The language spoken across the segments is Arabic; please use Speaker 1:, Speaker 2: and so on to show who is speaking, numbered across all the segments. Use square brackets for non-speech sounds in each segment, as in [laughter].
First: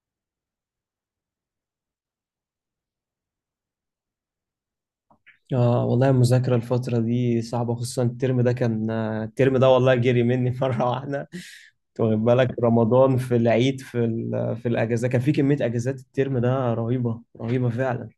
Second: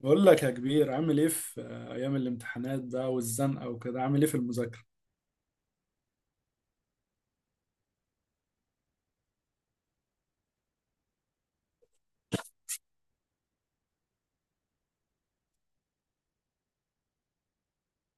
Speaker 1: بقول لك يا كبير، عامل ايه في ايام الامتحانات بقى والزنقه وكده؟ عامل ايه في المذاكره؟
Speaker 2: اه والله المذاكرة الفترة دي صعبة، خصوصا الترم ده. والله جري مني [laughs] مرة واحدة. انت واخد بالك؟ رمضان، في العيد، في في الأجازة، كان في كمية أجازات الترم ده رهيبة رهيبة فعلا.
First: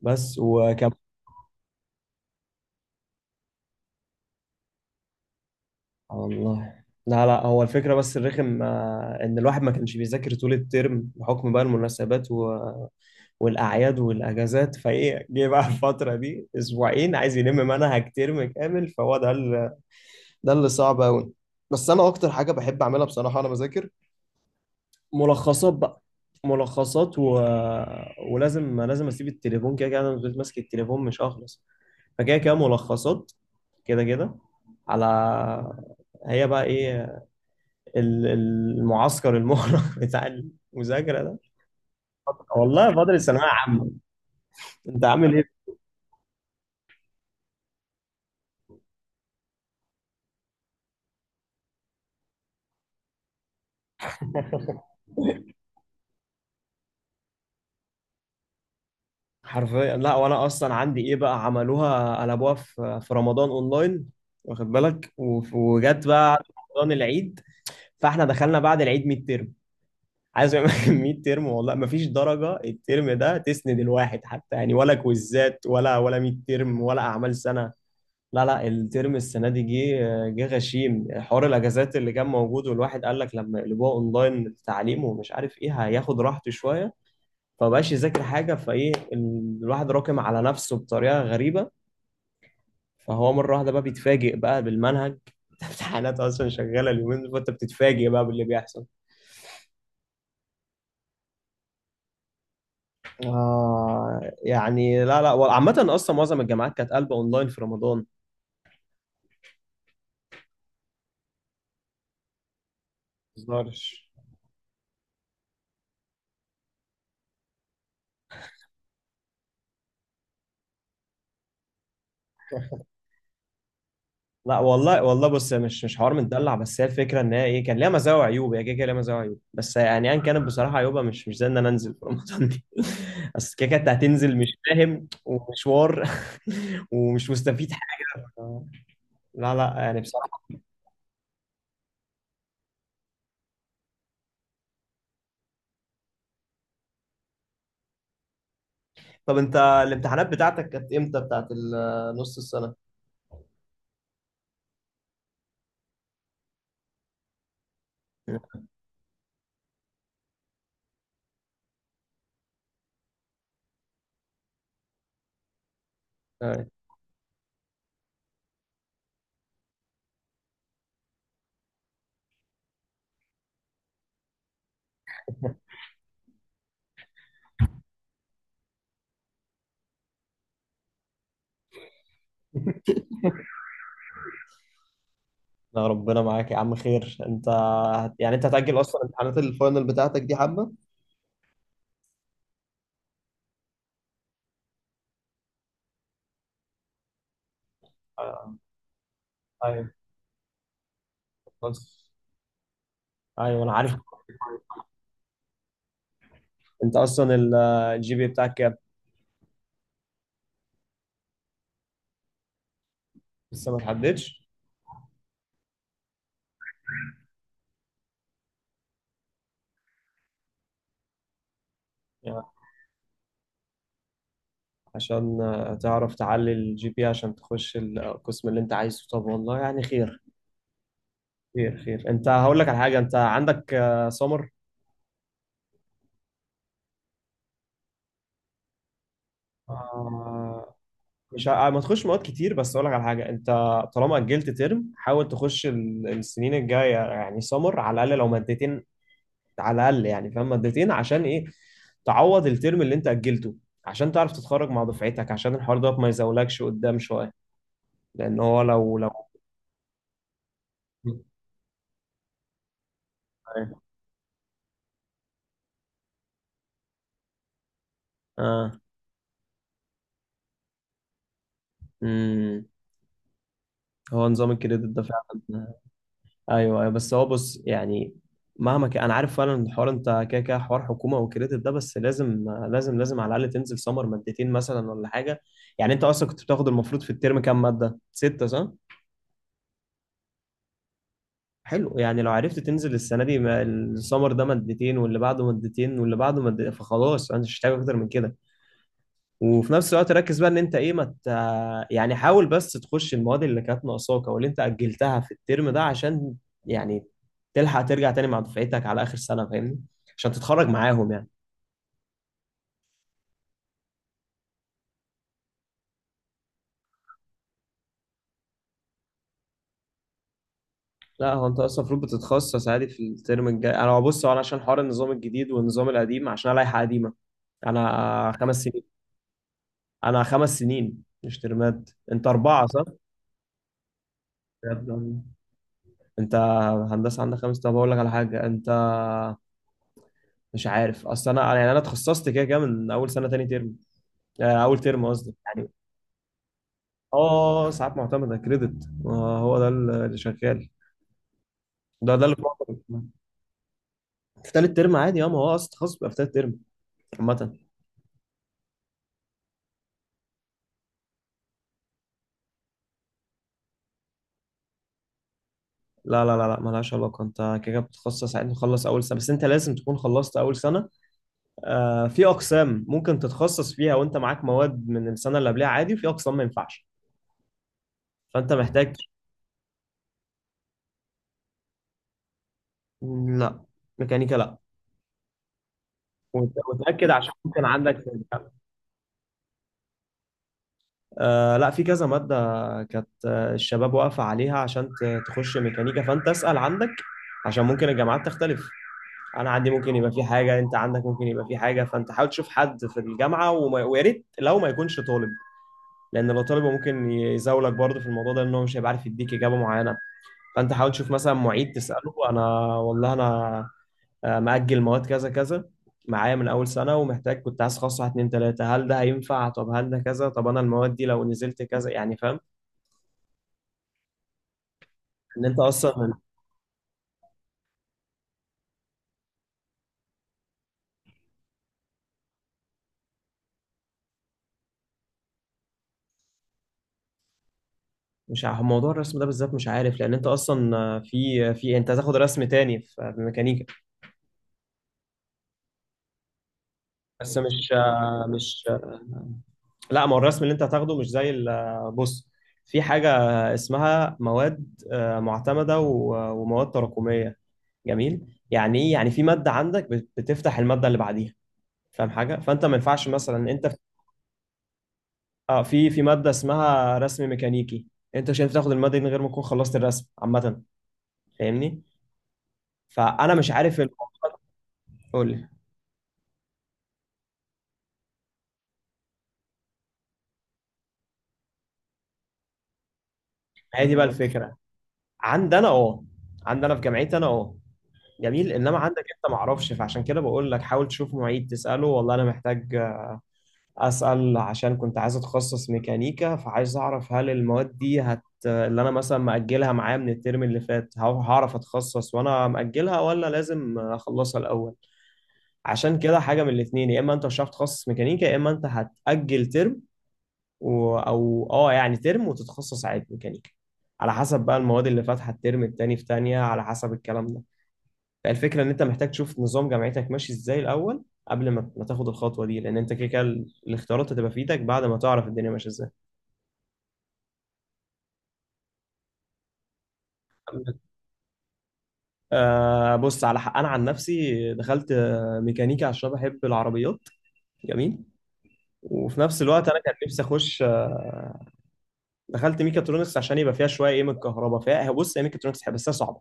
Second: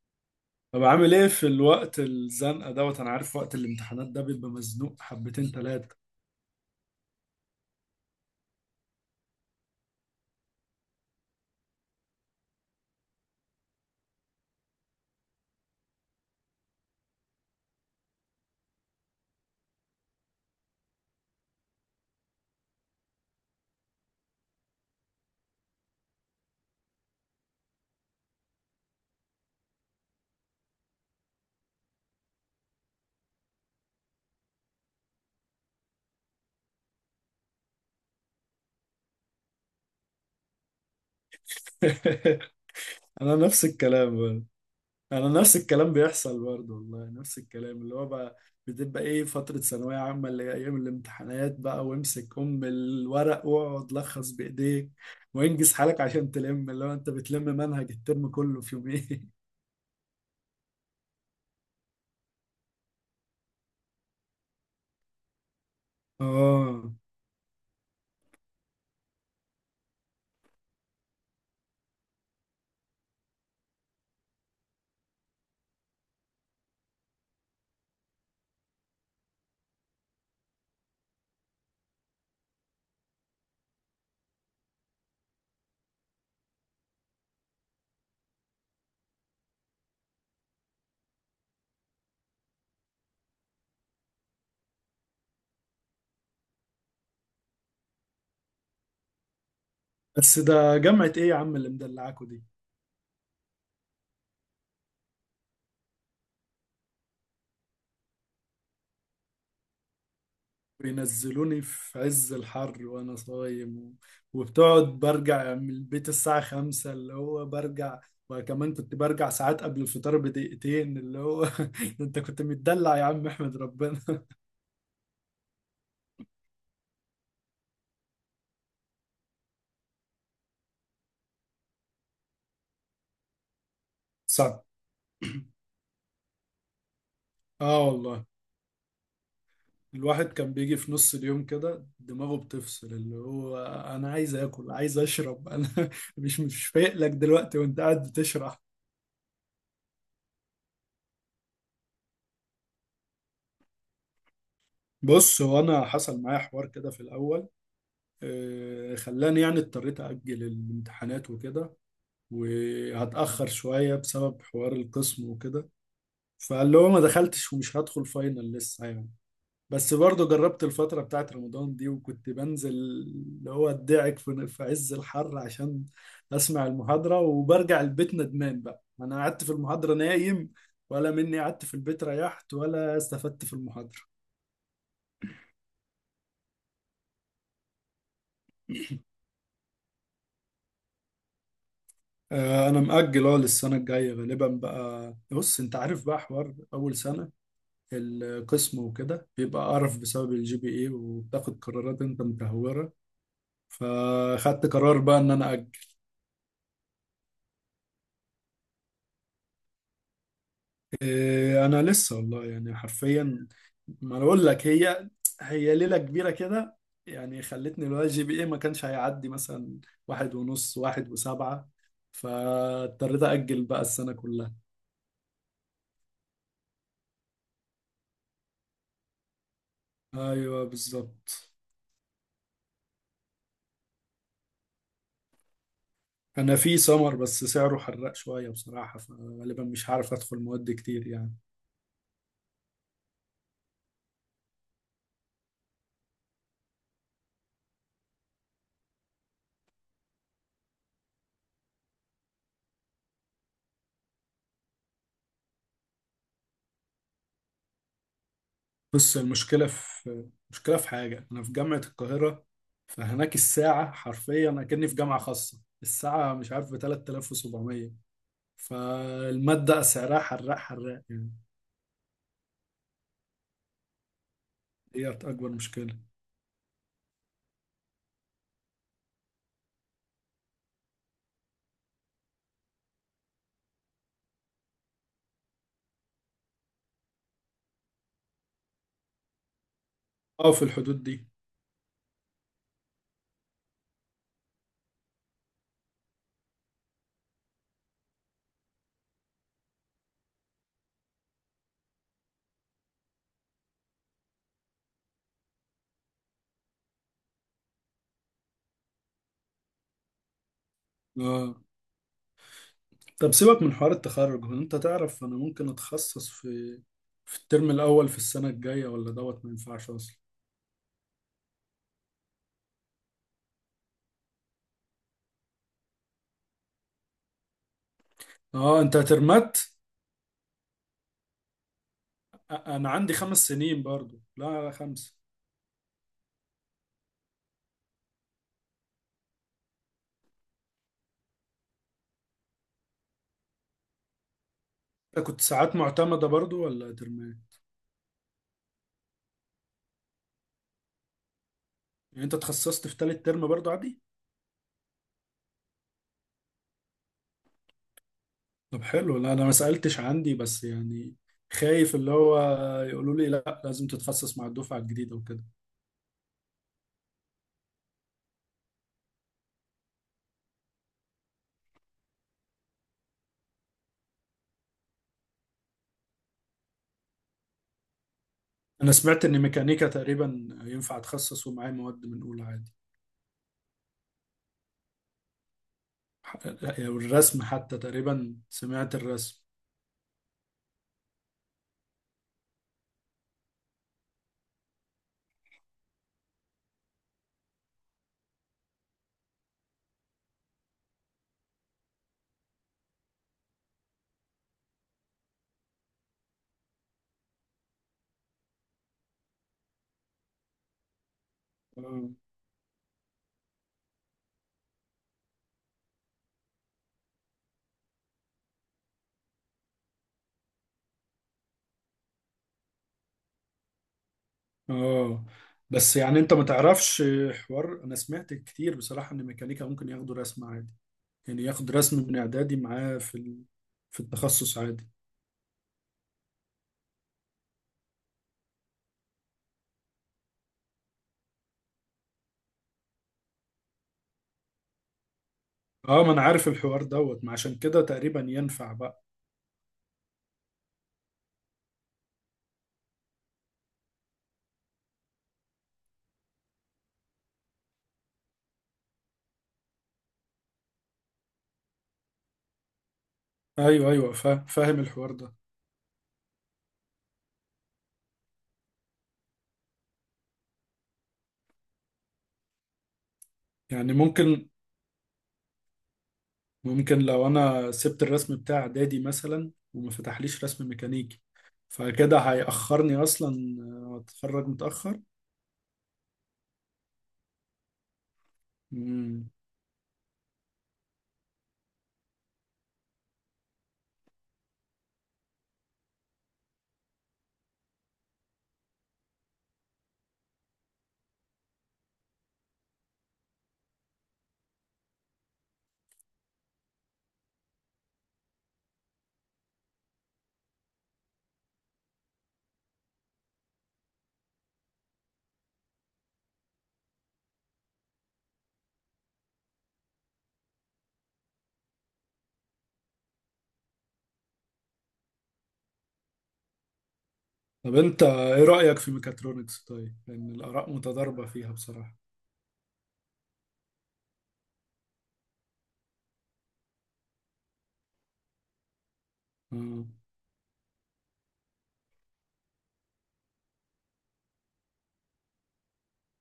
Speaker 2: بس
Speaker 1: طب
Speaker 2: وكم
Speaker 1: عامل ايه في الوقت الزنقه دوت، انا عارف وقت الامتحانات ده بيبقى مزنوق حبتين ثلاثه.
Speaker 2: والله، لا لا. هو الفكرة بس الرخم إن الواحد ما كانش بيذاكر طول الترم بحكم بقى المناسبات والأعياد والأجازات. فإيه، جه بقى الفترة دي أسبوعين عايز يلم منهج ترم كامل، فهو ده اللي صعب قوي. بس انا اكتر حاجه بحب اعملها بصراحه وانا بذاكر ملخصات بقى. ملخصات ولازم، لازم اسيب التليفون. كده كده انا لو فضلت ماسك التليفون مش هخلص، فكده كده ملخصات. كده كده على، هي بقى ايه، المعسكر المغلق [laughs] بتاع المذاكره ده. والله
Speaker 1: [laughs]
Speaker 2: فاضل
Speaker 1: انا
Speaker 2: الثانويه
Speaker 1: نفس
Speaker 2: عامه.
Speaker 1: الكلام برضه.
Speaker 2: انت
Speaker 1: انا
Speaker 2: عامل
Speaker 1: نفس
Speaker 2: ايه؟
Speaker 1: الكلام بيحصل برضه، والله نفس الكلام. اللي هو بقى بتبقى ايه فتره ثانويه عامه، اللي هي ايام الامتحانات بقى، وامسك ام الورق واقعد لخص بايديك وانجز حالك عشان تلم، اللي هو انت بتلم منهج الترم كله في يومين.
Speaker 2: حرفيا. لا، وانا اصلا عندي ايه بقى، عملوها قلبوها في رمضان اونلاين، واخد بالك؟ وجت
Speaker 1: [laughs]
Speaker 2: بقى
Speaker 1: اه.
Speaker 2: رمضان، العيد، فاحنا دخلنا بعد العيد ميد ترم. عايز اقول لك [laughs] ميد ترم والله ما فيش درجه الترم ده تسند الواحد حتى، يعني ولا كويزات ولا ميد ترم ولا اعمال سنه. لا لا، الترم السنه دي جه غشيم. حوار الاجازات اللي كان موجود، والواحد قال لك لما يقلبوها اونلاين التعليم، ومش عارف ايه، هياخد راحته شويه، فبقاش يذاكر حاجه. فايه، الواحد راكم على نفسه بطريقه غريبه، فهو مره واحده بقى بيتفاجئ بقى بالمنهج. [laughs] امتحانات اصلا شغاله اليومين دول، فانت بتتفاجئ بقى باللي بيحصل.
Speaker 1: بس ده جامعة ايه يا عم اللي مدلعاكوا دي؟
Speaker 2: آه يعني، لا لا. عامة أصلا معظم الجامعات كانت قلبة أونلاين في رمضان.
Speaker 1: بينزلوني في عز الحر وانا صايم
Speaker 2: متهزرش.
Speaker 1: وبتقعد برجع من البيت الساعة خمسة، اللي هو برجع. وكمان كنت برجع ساعات قبل الفطار بدقيقتين، اللي هو [laughs] انت كنت متدلع يا عم احمد، ربنا.
Speaker 2: لا والله، والله بص، هي مش حوار متدلع، بس هي الفكره ان هي ايه، كان ليها مزايا وعيوب. هي كده كده ليها مزايا وعيوب، بس يعني ايا كانت بصراحه عيوبها مش زي ان انا انزل في رمضان دي. [laughs] بس كده كده أنت هتنزل مش
Speaker 1: صعب.
Speaker 2: فاهم ومشوار [laughs] ومش مستفيد
Speaker 1: اه
Speaker 2: حاجه.
Speaker 1: والله.
Speaker 2: لا لا، يعني
Speaker 1: الواحد
Speaker 2: بصراحه.
Speaker 1: كان بيجي في نص اليوم كده دماغه بتفصل، اللي هو انا عايز اكل عايز اشرب، انا [laughs] مش فايق لك دلوقتي وانت قاعد بتشرح.
Speaker 2: طب انت الامتحانات بتاعتك كانت امتى، بتاعت نص السنه؟
Speaker 1: بص، هو انا حصل معايا حوار كده في الاول، خلاني يعني اضطريت أجل الامتحانات وكده، وهتأخر شوية بسبب حوار القسم وكده. فاللي هو ما دخلتش ومش هدخل فاينل لسه يعني. بس برضه جربت الفترة بتاعت رمضان دي، وكنت بنزل، اللي هو ادعك في عز الحر عشان أسمع المحاضرة، وبرجع البيت ندمان بقى. أنا قعدت في المحاضرة نايم، ولا مني قعدت في البيت ريحت، ولا استفدت في المحاضرة.
Speaker 2: لا ربنا معاك يا عم، خير. انت يعني انت هتأجل اصلا امتحانات الفاينل بتاعتك دي حبة؟
Speaker 1: أنا مأجل أه للسنة الجاية غالبا بقى. بص أنت عارف بقى حوار أول سنة،
Speaker 2: آه،
Speaker 1: القسم وكده بيبقى
Speaker 2: ايوه،
Speaker 1: قرف بسبب الجي بي اي، وبتاخد قرارات
Speaker 2: خلاص،
Speaker 1: انت متهورة.
Speaker 2: ايوه انا عارف.
Speaker 1: فخدت قرار بقى ان انا
Speaker 2: انت اصلا الجي بي بتاعك كام؟
Speaker 1: إيه، انا لسه والله يعني حرفيا.
Speaker 2: لسه ما
Speaker 1: ما انا
Speaker 2: تحددش.
Speaker 1: اقول لك، هي هي ليلة كبيرة كده يعني، خلتني. لو الجي بي اي ما كانش هيعدي مثلا واحد ونص، واحد وسبعة،
Speaker 2: يعني
Speaker 1: فاضطريت اجل بقى السنة كلها.
Speaker 2: عشان آه، تعرف تعلي الجي بي عشان تخش القسم اللي انت عايزه. طب والله يعني خير،
Speaker 1: ايوه بالظبط.
Speaker 2: خير خير. انت هقول لك على حاجة، انت عندك آه، سمر؟
Speaker 1: انا في سمر، بس سعره حرق شوية بصراحة، فغالبا مش هعرف ادخل مواد
Speaker 2: آه،
Speaker 1: كتير يعني.
Speaker 2: ما تخش مواد كتير، بس اقول لك على حاجة: انت طالما أجلت ترم، حاول تخش السنين الجاية يعني سمر، على الأقل لو مادتين، على الاقل، يعني فاهم، مادتين، عشان ايه؟ تعوض الترم اللي انت اجلته، عشان تعرف تتخرج مع دفعتك، عشان الحوار ده ما يزولكش قدام شويه، لان هو لو
Speaker 1: بص
Speaker 2: [laughs]
Speaker 1: المشكلة، في مشكلة في حاجة، أنا في جامعة القاهرة، فهناك الساعة حرفيا أكني في جامعة خاصة، الساعة مش عارف ب 3700.
Speaker 2: اه.
Speaker 1: فالمادة سعرها حراق حراق يعني.
Speaker 2: امم. هو نظام الكريدت ده
Speaker 1: ديت أكبر
Speaker 2: فعلا.
Speaker 1: مشكلة.
Speaker 2: ايوه، أيوة. بس هو بص، يعني مهما كان انا عارف فعلا الحوار، انت كده كده حوار حكومه وكريدت ده، بس لازم، لازم على الاقل تنزل سمر مادتين مثلا ولا حاجه. يعني انت اصلا كنت بتاخد المفروض في الترم كام ماده، سته صح؟
Speaker 1: أه في الحدود دي.
Speaker 2: حلو. يعني لو عرفت تنزل السنه دي السمر ده مادتين، واللي بعده مادتين، واللي بعده مادتين، فخلاص انا مش محتاج اكتر من كده. وفي نفس الوقت ركز بقى ان انت ايه، ما مت... يعني حاول بس تخش المواد اللي كانت ناقصاك او اللي انت اجلتها في الترم ده، عشان يعني تلحق ترجع تاني مع دفعتك على اخر سنه، فاهمني؟ عشان تتخرج معاهم يعني.
Speaker 1: أه. طب سيبك من حوار التخرج، هو أنت تعرف أنا ممكن أتخصص في في الترم الأول في السنة الجاية، ولا دوت ما ينفعش أصلا؟
Speaker 2: لا هو انت اصلا المفروض بتتخصص عادي في الترم الجاي. انا بص، هو انا عشان حوار النظام الجديد والنظام القديم، عشان انا لائحه قديمه، انا خمس
Speaker 1: أه
Speaker 2: سنين.
Speaker 1: أنت ترمت.
Speaker 2: انا خمس سنين مش ترمات. انت
Speaker 1: أ-
Speaker 2: اربعه صح؟
Speaker 1: أنا عندي خمس سنين برضو، لا خمسة.
Speaker 2: بجد؟ انت هندسه عندك خمس؟ طب اقول لك على حاجه، انت مش عارف اصل انا يعني انا اتخصصت كده كده من اول سنه تاني ترم، آه، اول ترم
Speaker 1: أنت
Speaker 2: قصدي
Speaker 1: كنت
Speaker 2: يعني.
Speaker 1: ساعات معتمدة برضو ولا ترمات؟
Speaker 2: اه، ساعات معتمده كريدت، هو ده اللي شغال، ده
Speaker 1: يعني انت
Speaker 2: اللي في
Speaker 1: اتخصصت في
Speaker 2: مصر.
Speaker 1: تالت ترم برضو عادي.
Speaker 2: في تالت ترم عادي، اه، ما هو اصلا التخصص بيبقى في تالت ترم عامة.
Speaker 1: طب حلو. لا انا ما سألتش عندي، بس يعني خايف اللي هو يقولوا لي لا لازم تتخصص مع الدفعة الجديدة وكده.
Speaker 2: لا مالهاش علاقة، انت كده كده بتتخصص عادي، تخلص أول سنة، بس انت لازم تكون خلصت أول سنة. آه، في أقسام ممكن تتخصص فيها وانت معاك مواد من السنة اللي قبلها عادي، وفي أقسام ما ينفعش، فانت
Speaker 1: انا
Speaker 2: محتاج.
Speaker 1: سمعت ان ميكانيكا تقريبا ينفع اتخصص ومعايا مواد من اولى عادي.
Speaker 2: لا، ميكانيكا لا.
Speaker 1: لا،
Speaker 2: وتأكد عشان
Speaker 1: والرسم
Speaker 2: ممكن
Speaker 1: حتى
Speaker 2: عندك في
Speaker 1: تقريبا،
Speaker 2: الجامعة.
Speaker 1: سمعت الرسم.
Speaker 2: آه لا، في كذا مادة كانت آه، الشباب واقفة عليها عشان تخش ميكانيكا، فأنت اسأل عندك، عشان ممكن الجامعات تختلف. أنا عندي ممكن يبقى في حاجة، أنت عندك ممكن يبقى في حاجة، فأنت حاول تشوف حد في الجامعة، ويا ريت لو ما يكونش طالب، لأن لو طالب هو ممكن يزاولك برضه في الموضوع ده، لأن هو مش هيبقى عارف يديك إجابة معينة. فأنت حاول تشوف مثلا معيد
Speaker 1: اه.
Speaker 2: تسأله، أنا والله أنا آه، مأجل مواد كذا كذا معايا من أول سنة، ومحتاج، كنت عايز أخصص واحد اتنين تلاتة، هل ده هينفع؟ طب هل ده كذا؟ طب أنا المواد دي لو نزلت كذا، يعني فاهم،
Speaker 1: آه.
Speaker 2: إن أنت
Speaker 1: بس
Speaker 2: أصلا،
Speaker 1: يعني انت ما تعرفش حوار. انا سمعت كتير بصراحة ان ميكانيكا ممكن ياخدوا رسم عادي، يعني ياخد رسم من اعدادي معاه في التخصص عادي.
Speaker 2: مش عارف موضوع الرسم ده بالذات مش عارف، لأن أنت أصلا آه، في أنت هتاخد رسم تاني في ميكانيكا،
Speaker 1: اه ما انا عارف الحوار دوت، ما
Speaker 2: بس
Speaker 1: عشان
Speaker 2: مش
Speaker 1: كده تقريبا
Speaker 2: آه، مش
Speaker 1: ينفع
Speaker 2: آه،
Speaker 1: بقى.
Speaker 2: لا، ما هو الرسم اللي أنت هتاخده مش زي آه، بص، في حاجة اسمها مواد آه، معتمدة ومواد تراكمية. جميل. يعني إيه؟ يعني في مادة عندك بتفتح المادة اللي بعديها، فاهم حاجه، فانت ما ينفعش مثلا انت في،
Speaker 1: ايوه ايوه، فاهم الحوار ده.
Speaker 2: اه، في ماده اسمها رسم ميكانيكي، انت مش هينفع تاخد الماده دي من غير ما تكون خلصت الرسم عامه، فاهمني؟ فانا مش عارف
Speaker 1: يعني ممكن،
Speaker 2: قول لي.
Speaker 1: ممكن لو انا سبت الرسم بتاع اعدادي مثلا وما فتحليش رسم ميكانيكي، فكده هيأخرني اصلا،
Speaker 2: هي دي بقى
Speaker 1: اتخرج
Speaker 2: الفكره.
Speaker 1: متأخر.
Speaker 2: عندنا اه، عندنا في جامعتي انا اه، جميل، انما عندك
Speaker 1: مم.
Speaker 2: انت ما اعرفش، فعشان كده بقول لك حاول تشوف معيد تساله، والله انا محتاج اسال، عشان كنت عايز اتخصص ميكانيكا، فعايز اعرف هل المواد دي هت، اللي انا مثلا مأجلها معايا من الترم اللي فات، هعرف اتخصص وانا مأجلها، ولا لازم اخلصها الاول؟ عشان كده حاجه من الاثنين، يا اما انت مش هتعرف تتخصص ميكانيكا، يا اما انت هتأجل ترم او اه يعني ترم، وتتخصص عادي ميكانيكا، على حسب بقى المواد اللي فاتحه الترم التاني في تانية، على حسب الكلام ده. فالفكره ان انت محتاج تشوف نظام جامعتك ماشي ازاي الاول قبل ما تاخد الخطوه دي، لان انت كده كده الاختيارات هتبقى في ايدك بعد ما تعرف الدنيا ماشيه ازاي.
Speaker 1: طب انت ايه رأيك في ميكاترونكس؟ طيب لان الآراء متضاربة فيها بصراحة.
Speaker 2: آه بص، على حق. انا عن نفسي دخلت آه، ميكانيكا عشان بحب العربيات، جميل، وفي نفس الوقت انا
Speaker 1: آه.
Speaker 2: كان نفسي اخش، دخلت ميكاترونكس عشان يبقى فيها شويه ايه، من الكهرباء فيها. بص، هي ميكاترونكس حلوة، بس هي صعبه.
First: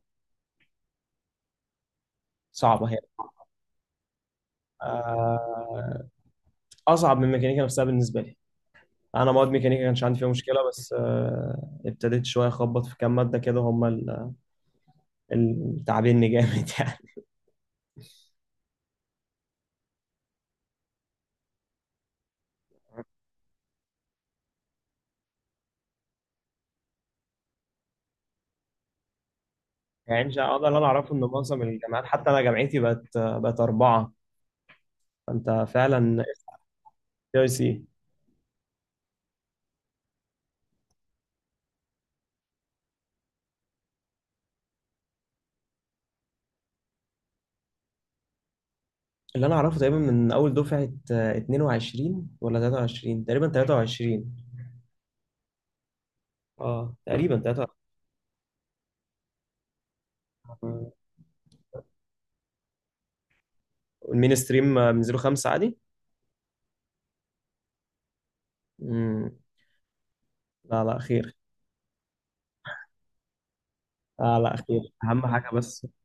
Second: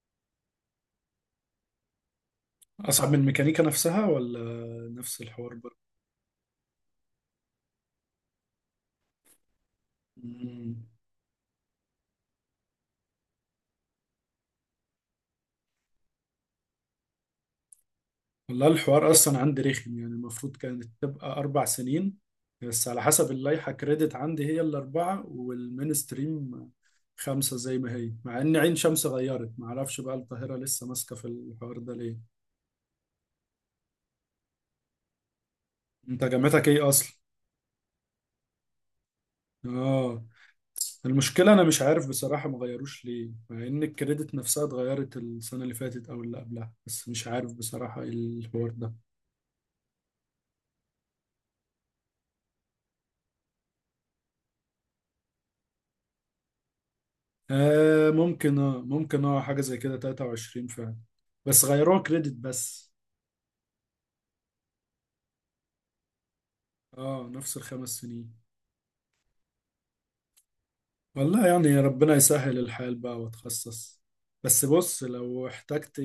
Speaker 2: صعبه هي
Speaker 1: اصعب من الميكانيكا نفسها ولا نفس الحوار برضه؟
Speaker 2: آه، اصعب من ميكانيكا نفسها بالنسبه لي. انا مواد ميكانيكا كانش عندي فيها مشكله،
Speaker 1: مم.
Speaker 2: بس آه، ابتديت شويه اخبط في كام ماده كده، هم تعبني جامد [laughs] يعني.
Speaker 1: والله الحوار اصلا عندي رخم يعني، المفروض كانت تبقى اربع سنين، بس على حسب اللائحه كريدت عندي هي الاربعه، والمينستريم خمسه زي ما هي، مع ان عين شمس غيرت، ما اعرفش بقى
Speaker 2: يعني مش
Speaker 1: القاهره
Speaker 2: هقدر. اللي انا
Speaker 1: لسه
Speaker 2: اعرفه
Speaker 1: ماسكه
Speaker 2: ان
Speaker 1: في
Speaker 2: معظم
Speaker 1: الحوار ده
Speaker 2: الجامعات، حتى
Speaker 1: ليه.
Speaker 2: انا جامعتي بقت اربعه، فانت
Speaker 1: انت
Speaker 2: فعلا.
Speaker 1: جامعتك ايه اصلا؟
Speaker 2: اي سي.
Speaker 1: اه. المشكله انا مش عارف بصراحه ما غيروش ليه، مع ان الكريدت نفسها اتغيرت السنه اللي فاتت او اللي قبلها، بس مش عارف بصراحه ايه الحوار ده.
Speaker 2: اللي انا اعرفه تقريبا من اول دفعه آه، 22 ولا 23 تقريبا، 23، اه تقريبا 23.
Speaker 1: آه ممكن، اه ممكن، اه حاجة زي كده 23 فعلا. بس غيروها كريدت بس.
Speaker 2: المين ستريم من 5 عادي.
Speaker 1: اه نفس الخمس سنين.
Speaker 2: مم. لا لا، خير.
Speaker 1: والله يعني ربنا يسهل الحال بقى واتخصص.
Speaker 2: لا لا،
Speaker 1: بس
Speaker 2: خير،
Speaker 1: بص،
Speaker 2: اهم
Speaker 1: لو
Speaker 2: حاجه. بس
Speaker 1: احتجت،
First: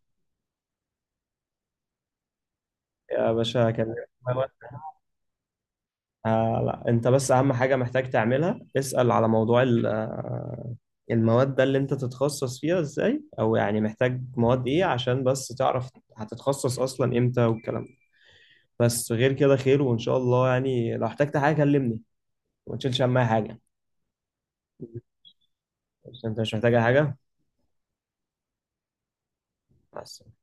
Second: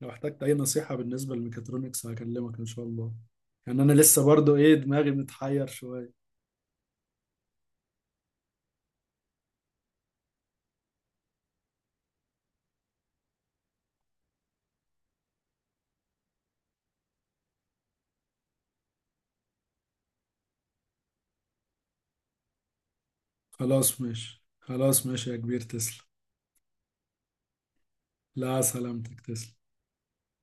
Speaker 1: لو احتجت اي نصيحة بالنسبة للميكاترونكس هكلمك ان شاء الله.
Speaker 2: يا باشا
Speaker 1: يعني انا
Speaker 2: كلمني.
Speaker 1: لسه برضو ايه، دماغي متحير شوية.
Speaker 2: آه لا، انت بس اهم حاجه محتاج تعملها، اسال على موضوع آه، المواد ده، اللي انت تتخصص فيها ازاي، او يعني محتاج مواد ايه، عشان بس تعرف هتتخصص اصلا امتى، والكلام ده. بس غير كده خير، وان شاء الله يعني لو احتجت حاجه كلمني، وما تشيلش هم أي حاجه.
Speaker 1: خلاص ماشي، خلاص ماشي يا كبير تسلم.
Speaker 2: بس انت مش محتاج أي حاجه؟
Speaker 1: لا سلامتك تسلم.
Speaker 2: بس.